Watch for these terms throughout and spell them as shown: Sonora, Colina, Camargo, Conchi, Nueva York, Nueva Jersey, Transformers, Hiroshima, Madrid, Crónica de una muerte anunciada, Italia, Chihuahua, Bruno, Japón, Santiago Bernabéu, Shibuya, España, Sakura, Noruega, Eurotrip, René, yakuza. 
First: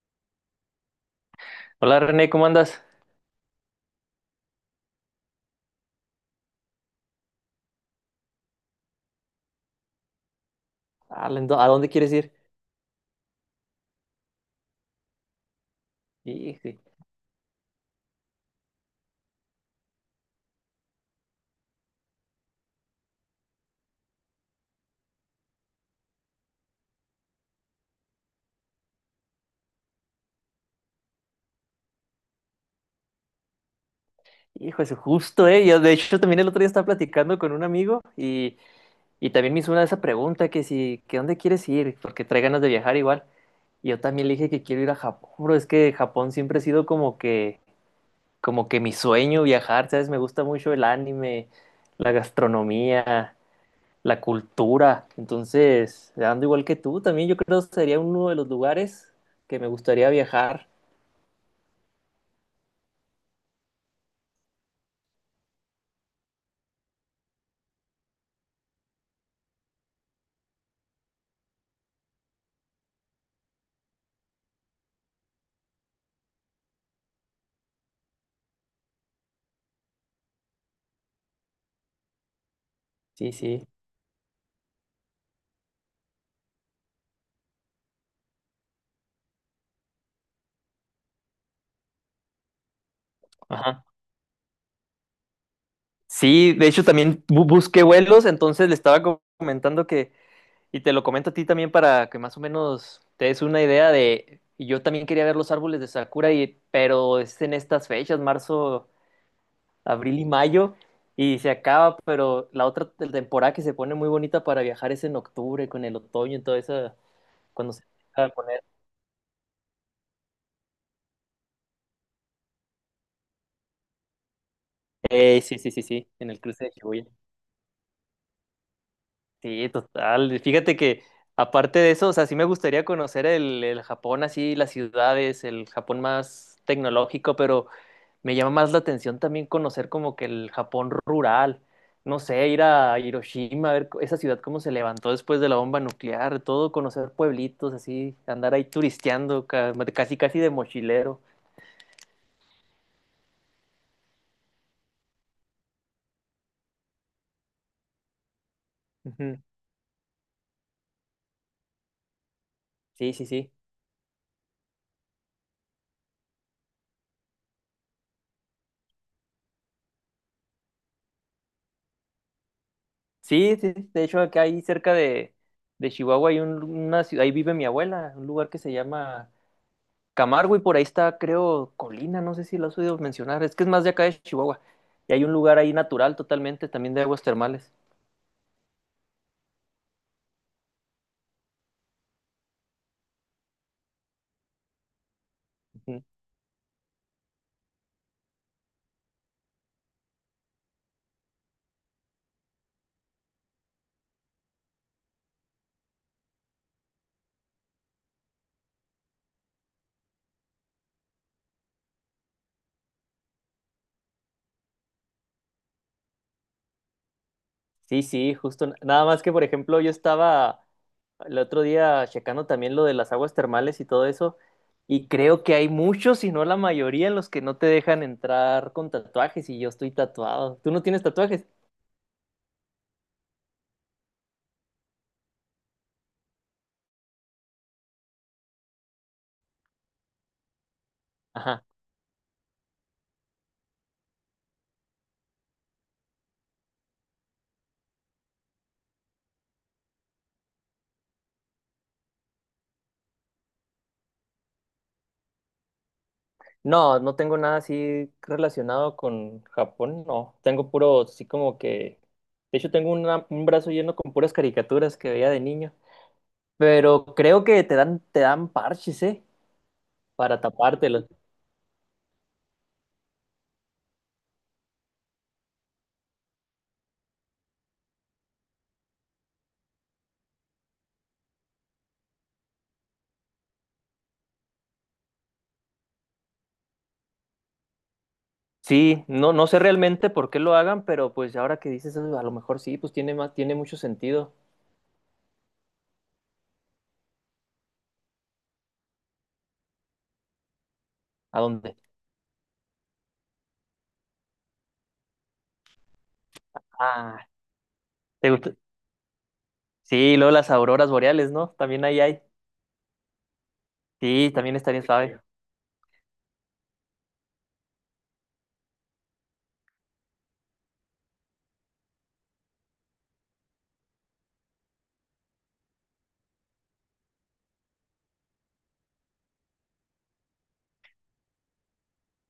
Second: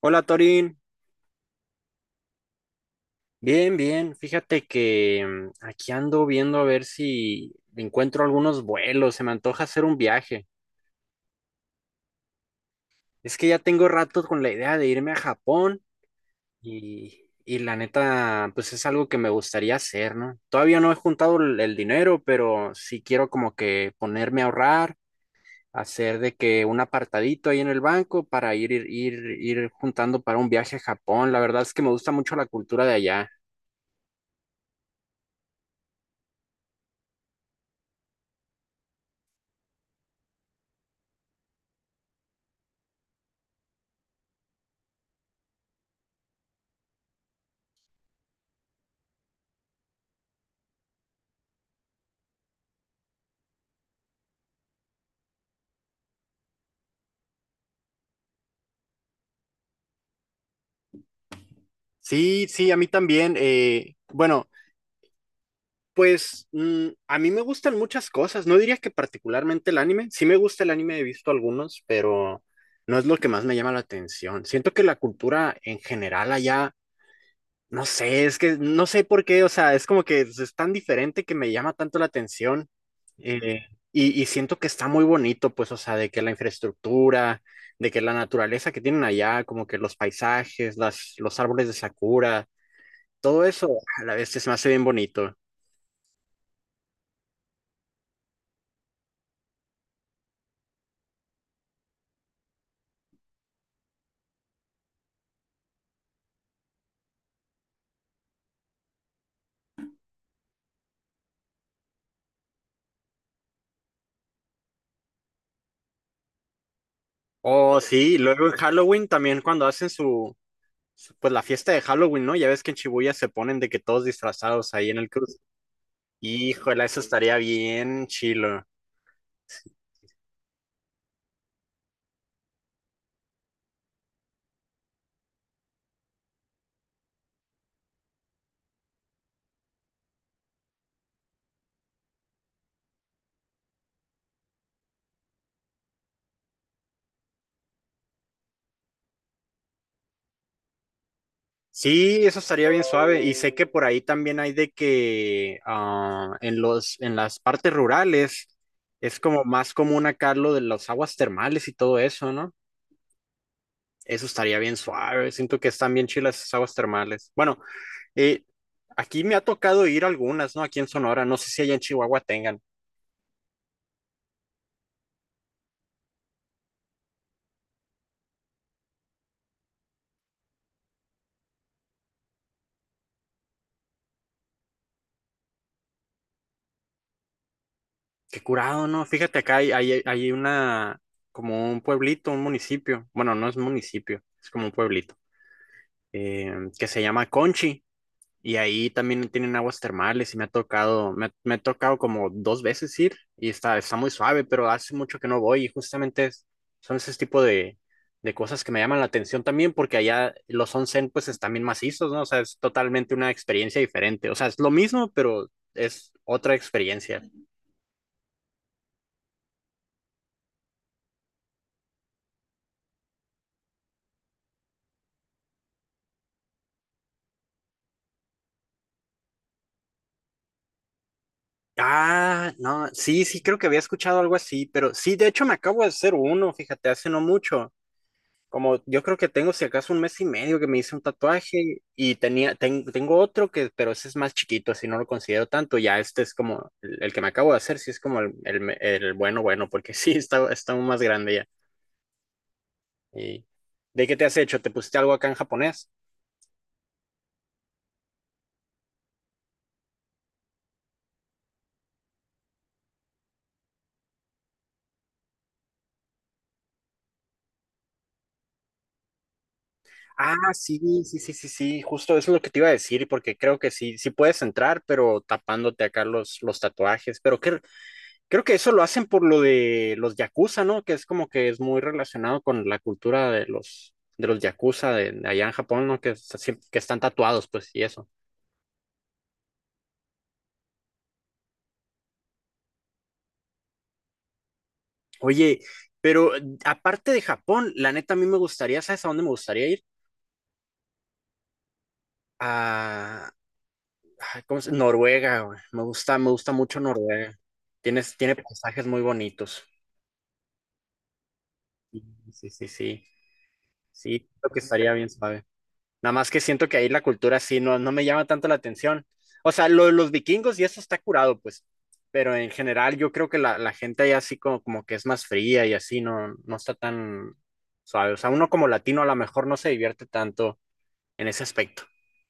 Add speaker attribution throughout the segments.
Speaker 1: Hola Torín,
Speaker 2: Hola René, ¿cómo andas?
Speaker 1: bien, bien. Fíjate que aquí ando viendo a ver si encuentro algunos vuelos. Se me antoja hacer un viaje.
Speaker 2: Ah, ¿A dónde quieres ir?
Speaker 1: Es que ya tengo rato con la idea de irme a Japón
Speaker 2: Hijo,
Speaker 1: y la neta, pues es algo que me gustaría hacer, ¿no? Todavía no he juntado el dinero, pero sí quiero como que ponerme a ahorrar, hacer de que un apartadito ahí en el banco para ir juntando para un viaje a Japón. La verdad es que me gusta mucho la cultura de allá.
Speaker 2: hijo, eso justo, ¿eh? Yo, de hecho, también el otro día estaba platicando con un amigo y también me hizo una de esa pregunta que si, que dónde quieres ir, porque trae ganas de viajar igual. Y yo también le dije que quiero ir a Japón, bro, es que Japón siempre ha sido como que mi sueño viajar, ¿sabes? Me gusta mucho el anime, la gastronomía, la cultura. Entonces, ando igual que tú, también yo creo que sería uno de los lugares que me gustaría viajar.
Speaker 1: Sí, sí, a mí también. Bueno, pues a mí me gustan muchas cosas. No diría que particularmente el anime. Sí me gusta el anime, he visto algunos, pero no es lo que más me llama la atención. Siento que la cultura en general allá, no sé, es que no sé por qué, o sea, es como que es tan diferente que me llama tanto la atención.
Speaker 2: Sí,
Speaker 1: eh,
Speaker 2: sí.
Speaker 1: y siento que está muy bonito, pues, o sea, de que la infraestructura, de que la naturaleza que tienen allá, como que los paisajes, los árboles de sakura, todo eso
Speaker 2: Ajá.
Speaker 1: a la vez se me hace bien bonito.
Speaker 2: Sí, de hecho también busqué vuelos, entonces le estaba comentando que, y te lo comento a ti también para que más o menos te des una idea de, y yo también quería ver los árboles de Sakura, y, pero es en estas fechas, marzo, abril y mayo, y se acaba, pero la otra temporada que se pone muy bonita para viajar es en octubre, con el otoño y todo eso, cuando
Speaker 1: Oh,
Speaker 2: se
Speaker 1: sí, y
Speaker 2: empieza a
Speaker 1: luego en
Speaker 2: poner.
Speaker 1: Halloween también cuando hacen pues la fiesta de Halloween, ¿no? Ya ves que en Shibuya se ponen de que todos disfrazados ahí en el cruce.
Speaker 2: Sí, sí, sí, sí, en el cruce de
Speaker 1: Híjole, eso
Speaker 2: Shibuya.
Speaker 1: estaría bien chilo.
Speaker 2: Sí, total. Fíjate que aparte de eso, o sea, sí me gustaría conocer el Japón así, las ciudades, el Japón más tecnológico, pero me llama más la atención también conocer como que el Japón rural. No sé, ir a Hiroshima, a ver esa ciudad cómo se levantó después de la bomba nuclear, todo, conocer pueblitos así, andar ahí turisteando, casi casi de mochilero.
Speaker 1: Sí, eso estaría bien suave. Y sé que por ahí también hay de que ah, en las partes rurales es
Speaker 2: Ujú.
Speaker 1: como más común acá lo de las aguas termales y todo eso, ¿no?
Speaker 2: Sí, sí, sí.
Speaker 1: Eso estaría bien suave. Siento que están bien chilas esas aguas termales. Bueno, Eh, aquí me ha tocado ir a algunas, ¿no? Aquí en Sonora, no sé si allá en Chihuahua tengan.
Speaker 2: Sí, sí, sí. De hecho acá ahí cerca de Chihuahua hay una ciudad, ahí vive mi abuela, un lugar que se llama Camargo y por ahí está, creo, Colina, no sé si lo has oído mencionar, es que es más de acá de Chihuahua. Y hay un lugar ahí natural totalmente, también de aguas termales.
Speaker 1: Qué curado, ¿no? Fíjate acá hay una, como un pueblito, un municipio. Bueno, no es municipio, es como un pueblito,
Speaker 2: Ujú.
Speaker 1: eh, que se llama Conchi. Y ahí también tienen aguas termales y me ha tocado, me ha tocado como dos veces ir y está muy suave, pero hace mucho que no voy y justamente son ese tipo de cosas que me llaman la atención también porque allá los onsen pues están bien macizos, ¿no? O sea, es totalmente una experiencia diferente. O sea, es lo mismo, pero es otra experiencia.
Speaker 2: Sí, sí, justo. Nada más que, por ejemplo, yo estaba el otro día checando también lo de las aguas termales y todo eso, y creo que hay muchos, si no la mayoría, en los que no te dejan entrar con tatuajes y yo estoy tatuado. ¿Tú no tienes tatuajes?
Speaker 1: Ah, no, sí, sí, creo que había escuchado algo así, pero sí, de hecho me acabo de hacer uno, fíjate, hace no mucho. Como yo creo que tengo si acaso un mes y medio que me hice un
Speaker 2: Ajá.
Speaker 1: tatuaje y tengo otro que, pero ese es más chiquito, así no lo considero tanto. Ya este es como el que me acabo de hacer, sí es como el, bueno, bueno, porque sí, está aún más grande ya. Y ¿de qué te has hecho? ¿Te pusiste algo acá en japonés?
Speaker 2: No, no tengo nada así relacionado con Japón, no. Tengo puro, así como que… De hecho, tengo un brazo lleno con puras caricaturas que veía de niño. Pero creo que te dan parches, ¿eh?
Speaker 1: Ah,
Speaker 2: Para
Speaker 1: sí,
Speaker 2: tapártelos.
Speaker 1: sí, sí, sí, sí, justo eso es lo que te iba a decir, porque creo que sí, sí puedes entrar, pero tapándote acá los tatuajes. Pero ¿qué, creo que eso lo hacen por lo de los yakuza, ¿no? Que es como que es muy relacionado con la cultura de de los yakuza de allá en Japón, ¿no? Que, que están tatuados, pues, y eso.
Speaker 2: Sí, no, no sé realmente por qué lo hagan, pero pues ahora que dices eso, a lo mejor sí, pues tiene más, tiene mucho sentido.
Speaker 1: Oye, pero aparte de Japón, la neta a mí me gustaría, ¿sabes a dónde me gustaría ir?
Speaker 2: ¿A dónde?
Speaker 1: A, ay, Noruega, güey. Me gusta mucho
Speaker 2: Ah,
Speaker 1: Noruega.
Speaker 2: ¿te
Speaker 1: Tiene
Speaker 2: gusta?
Speaker 1: paisajes muy bonitos.
Speaker 2: Sí, luego las auroras boreales, ¿no? También ahí
Speaker 1: Sí,
Speaker 2: hay.
Speaker 1: sí, sí, sí. Sí,
Speaker 2: Sí,
Speaker 1: creo
Speaker 2: también
Speaker 1: que
Speaker 2: estaría
Speaker 1: estaría bien,
Speaker 2: suave.
Speaker 1: suave. Nada más que siento que ahí la cultura sí no, no me llama tanto la atención. O sea, lo de los vikingos y eso está curado, pues. Pero en general yo creo que la gente ahí así como, como que es más fría y así no, no está tan suave. O sea, uno como latino a lo mejor no se divierte tanto en ese aspecto.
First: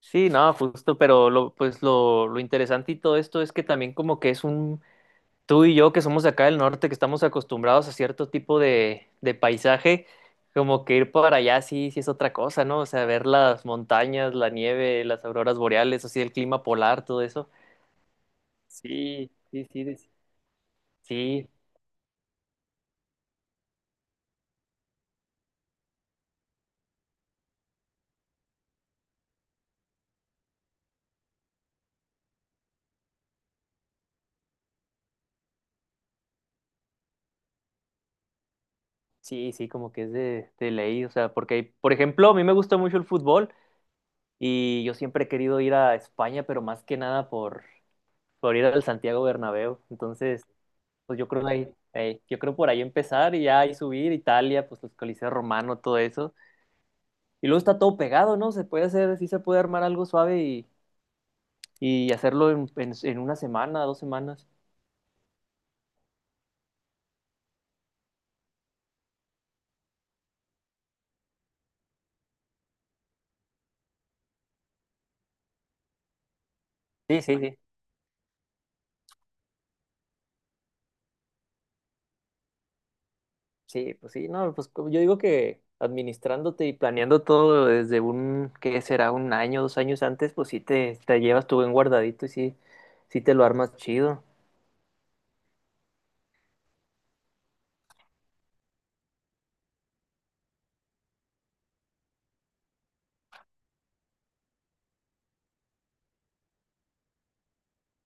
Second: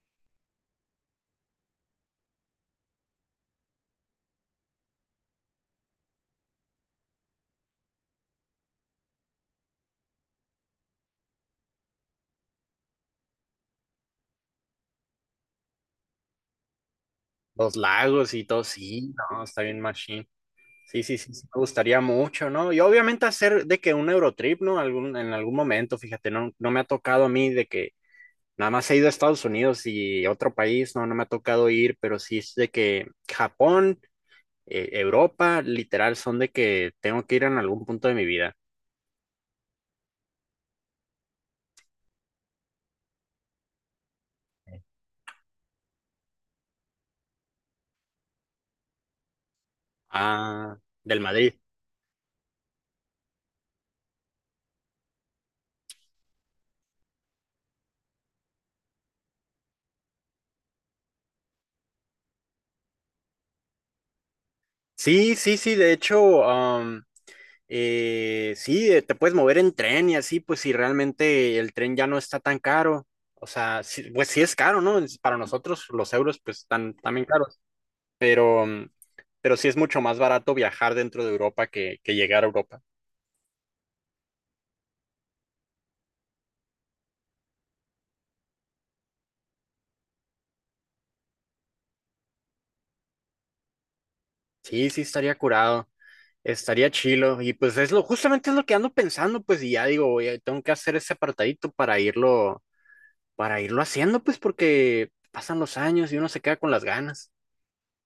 Speaker 2: Sí, no, justo, pero lo, pues lo interesante y todo esto es que también como que es un, tú y yo que somos de acá del norte, que estamos acostumbrados a cierto tipo de paisaje, como que ir para allá sí, sí es otra cosa, ¿no? O sea, ver las montañas, la nieve, las auroras boreales, así el clima polar, todo eso.
Speaker 1: Los lagos y todo, sí,
Speaker 2: Sí,
Speaker 1: no, está
Speaker 2: sí,
Speaker 1: bien
Speaker 2: sí, de-
Speaker 1: machine. Sí, sí, sí, sí,
Speaker 2: sí,
Speaker 1: me gustaría mucho, ¿no? Y obviamente hacer de que un Eurotrip, ¿no? Algún, en algún momento, fíjate, no, no me ha tocado a mí de que nada más he ido a Estados Unidos y otro país, no, no me ha tocado ir, pero sí es de que Japón, Europa, literal, son de que tengo que ir en algún punto de mi vida.
Speaker 2: sí, sí, como que es de ley, o sea, porque, por ejemplo, a mí me gusta mucho el fútbol y yo siempre he querido ir a España, pero más que nada por ir al Santiago Bernabéu. Entonces,
Speaker 1: Ah, del
Speaker 2: pues yo creo
Speaker 1: Madrid.
Speaker 2: ahí, yo creo por ahí empezar y ya ahí subir Italia, pues los coliseos romanos, todo eso. Y luego está todo pegado, ¿no? Se puede hacer, sí se puede armar algo suave y hacerlo en una semana, dos semanas.
Speaker 1: Sí, sí, sí, de hecho, sí, te puedes mover en tren y así, pues si realmente el tren ya no está tan caro. O sea, sí, pues sí es caro, ¿no? Para nosotros los euros pues están
Speaker 2: Sí,
Speaker 1: también
Speaker 2: sí,
Speaker 1: caros,
Speaker 2: sí.
Speaker 1: pero, pero sí es mucho más barato viajar dentro de Europa que llegar a Europa.
Speaker 2: Sí, pues sí, no, pues yo digo que administrándote y planeando todo desde un, ¿qué será? Un año, dos años antes, pues sí te llevas tu buen guardadito y sí, sí te lo armas chido.
Speaker 1: Sí, sí, estaría curado, estaría chilo. Y pues es lo, justamente es lo que ando pensando, pues, y ya digo, oye, tengo que hacer ese apartadito para irlo haciendo, pues, porque pasan los años y uno se queda con las ganas.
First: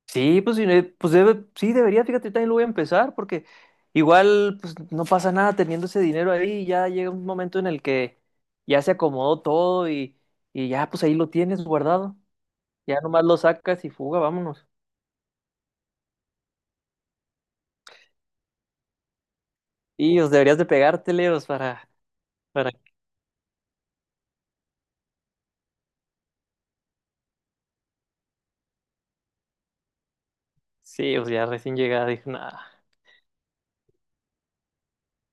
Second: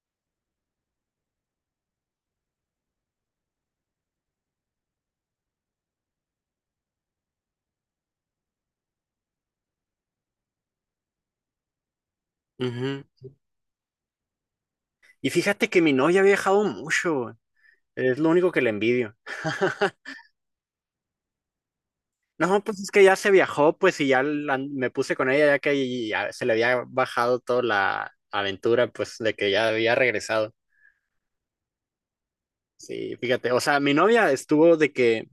Speaker 2: Sí, pues, sí, pues sí, debería, fíjate, yo también lo voy a empezar porque igual pues no pasa nada teniendo ese dinero ahí, ya llega un momento en el que ya se acomodó todo y ya pues ahí lo tienes guardado, ya
Speaker 1: Ujú.
Speaker 2: nomás lo sacas y fuga, vámonos.
Speaker 1: Y fíjate que mi novia ha viajado mucho, güey. Es lo único que le envidio.
Speaker 2: Y os deberías de pegártele, os
Speaker 1: No,
Speaker 2: para,
Speaker 1: pues es que ya se viajó, pues, y ya me puse con ella, ya que ahí ya se le había bajado toda la aventura, pues, de que ya había regresado.
Speaker 2: sí, os ya recién llegada, dije, nada,
Speaker 1: Sí, fíjate, o sea, mi novia estuvo de que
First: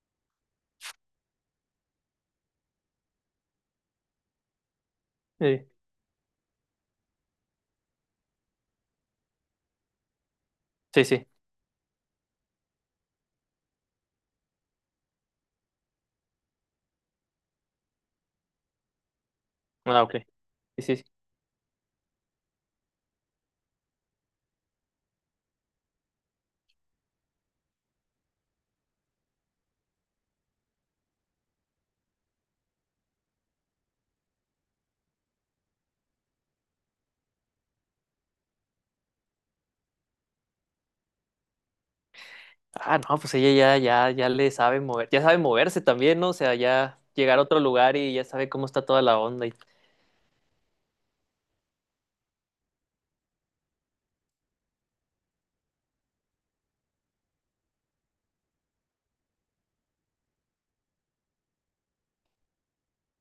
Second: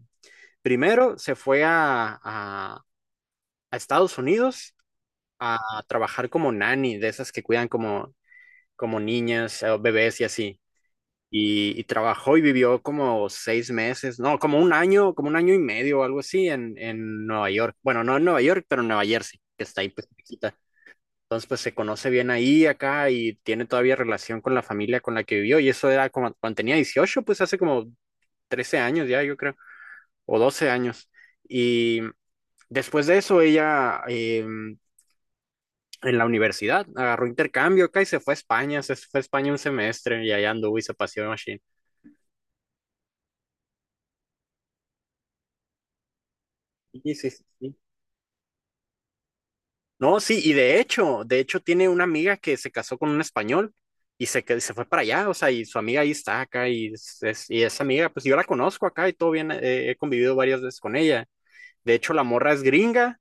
Speaker 1: primero se fue a Estados Unidos a
Speaker 2: sí,
Speaker 1: trabajar como nanny, de esas que cuidan como, como niñas, bebés y así.
Speaker 2: sí, sí,
Speaker 1: Y trabajó y vivió como 6 meses, no, como un año y medio o algo así en Nueva York. Bueno, no en Nueva York, pero en Nueva Jersey, que está ahí
Speaker 2: ah,
Speaker 1: pues
Speaker 2: ok,
Speaker 1: cerquita.
Speaker 2: sí, sí, sí.
Speaker 1: Entonces pues se conoce bien ahí, acá, y tiene todavía relación con la familia con la que vivió. Y eso era como cuando tenía 18, pues hace como 13 años ya, yo creo, o 12 años. Y después de eso, ella en la universidad agarró intercambio acá y se fue a España, se fue a España un semestre y allá anduvo y se paseó en Machine.
Speaker 2: Ah, no, pues ella ya, ya, ya le sabe mover, ya sabe moverse también, ¿no? O sea, ya
Speaker 1: Sí, sí,
Speaker 2: llegar a
Speaker 1: sí,
Speaker 2: otro
Speaker 1: sí.
Speaker 2: lugar y ya sabe cómo está toda la onda y…
Speaker 1: No, sí, y de hecho tiene una amiga que se casó con un español y se, se fue para allá, o sea, y su amiga ahí está acá y, y esa amiga, pues yo la conozco acá y todo bien, he convivido varias veces con ella. De hecho, la morra es gringa,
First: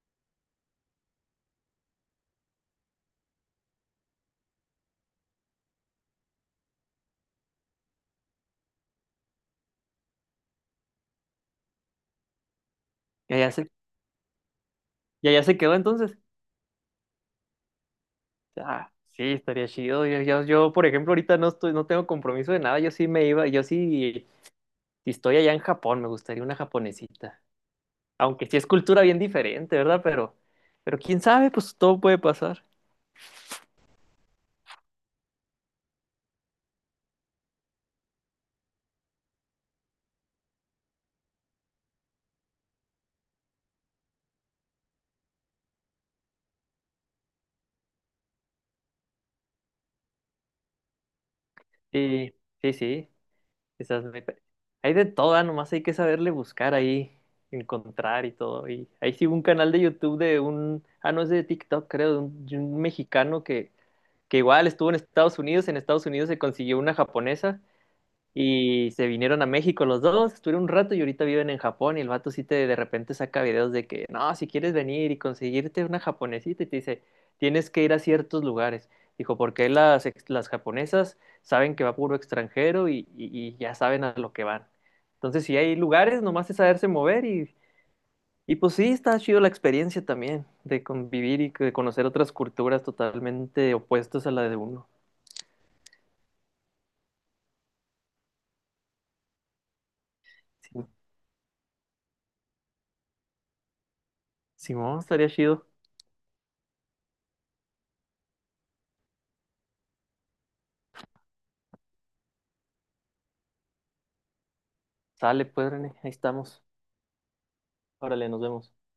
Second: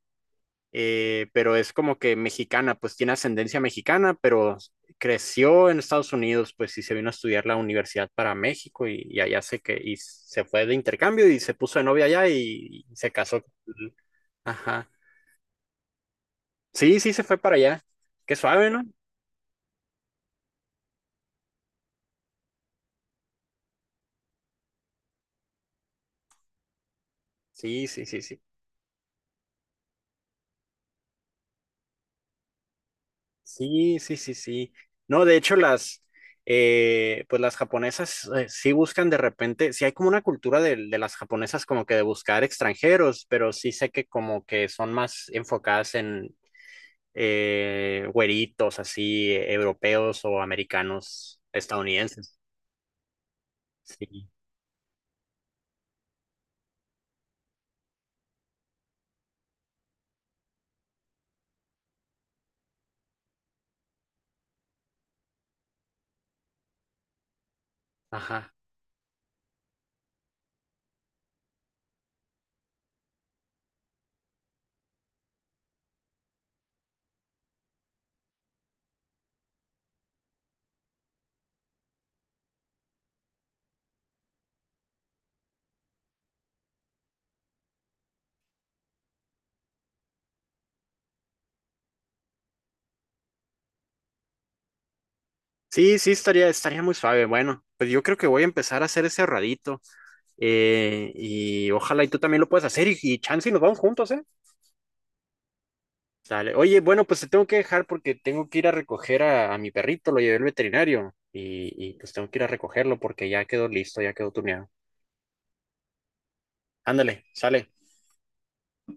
Speaker 1: pero es como que mexicana, pues tiene ascendencia mexicana, pero creció en Estados Unidos, pues sí se vino a estudiar la universidad para México y allá se que y se fue de intercambio y se puso de novia allá y se
Speaker 2: Ya,
Speaker 1: casó.
Speaker 2: ya se,
Speaker 1: Ajá.
Speaker 2: y allá se quedó entonces.
Speaker 1: Sí, sí, se fue para allá. Qué suave, ¿no?
Speaker 2: Ah, sí, estaría chido. Yo, por ejemplo, ahorita no estoy, no tengo compromiso de nada. Yo sí me iba, yo sí, si estoy allá en Japón, me gustaría una japonesita.
Speaker 1: Sí, sí, sí, sí.
Speaker 2: Aunque sí es cultura bien diferente, ¿verdad? Pero quién sabe, pues todo puede pasar.
Speaker 1: Sí, sí, sí, sí. No, de hecho, pues las japonesas sí buscan de repente, sí hay como una cultura de las japonesas como que de buscar extranjeros, pero sí sé que como que son más enfocadas en güeritos así, europeos o americanos,
Speaker 2: Sí,
Speaker 1: estadounidenses.
Speaker 2: sí, sí. Quizás me…
Speaker 1: Sí,
Speaker 2: Hay de todo, ah, nomás hay que saberle buscar ahí, encontrar y todo. Y ahí sí un canal de YouTube de un, ah, no es de TikTok, creo, de un mexicano que igual estuvo en Estados Unidos se consiguió una japonesa
Speaker 1: ajá.
Speaker 2: y se vinieron a México los dos, estuvieron un rato y ahorita viven en Japón y el vato sí te de repente saca videos de que, no, si quieres venir y conseguirte una japonesita y te dice, tienes que ir a ciertos lugares. Dijo, porque las, las japonesas saben que va puro extranjero y ya saben a lo que van. Entonces, si hay lugares, nomás es saberse mover y pues sí, está chido la experiencia también de convivir y de conocer otras culturas totalmente opuestas a la de uno.
Speaker 1: Sí, sí, estaría, estaría muy suave. Bueno, pues yo creo que voy a empezar a hacer ese ahorradito,
Speaker 2: Sí,
Speaker 1: y ojalá y tú también lo puedas hacer y chance y nos vamos juntos, ¿eh?
Speaker 2: Simón, estaría chido.
Speaker 1: Sale. Oye, bueno, pues te tengo que dejar porque tengo que ir a recoger a mi perrito, lo llevé al veterinario y pues tengo que ir a recogerlo porque ya quedó listo, ya quedó tuneado.
Speaker 2: Sale, pues, René, ahí estamos.
Speaker 1: Ándale, sale.
Speaker 2: Órale, nos vemos.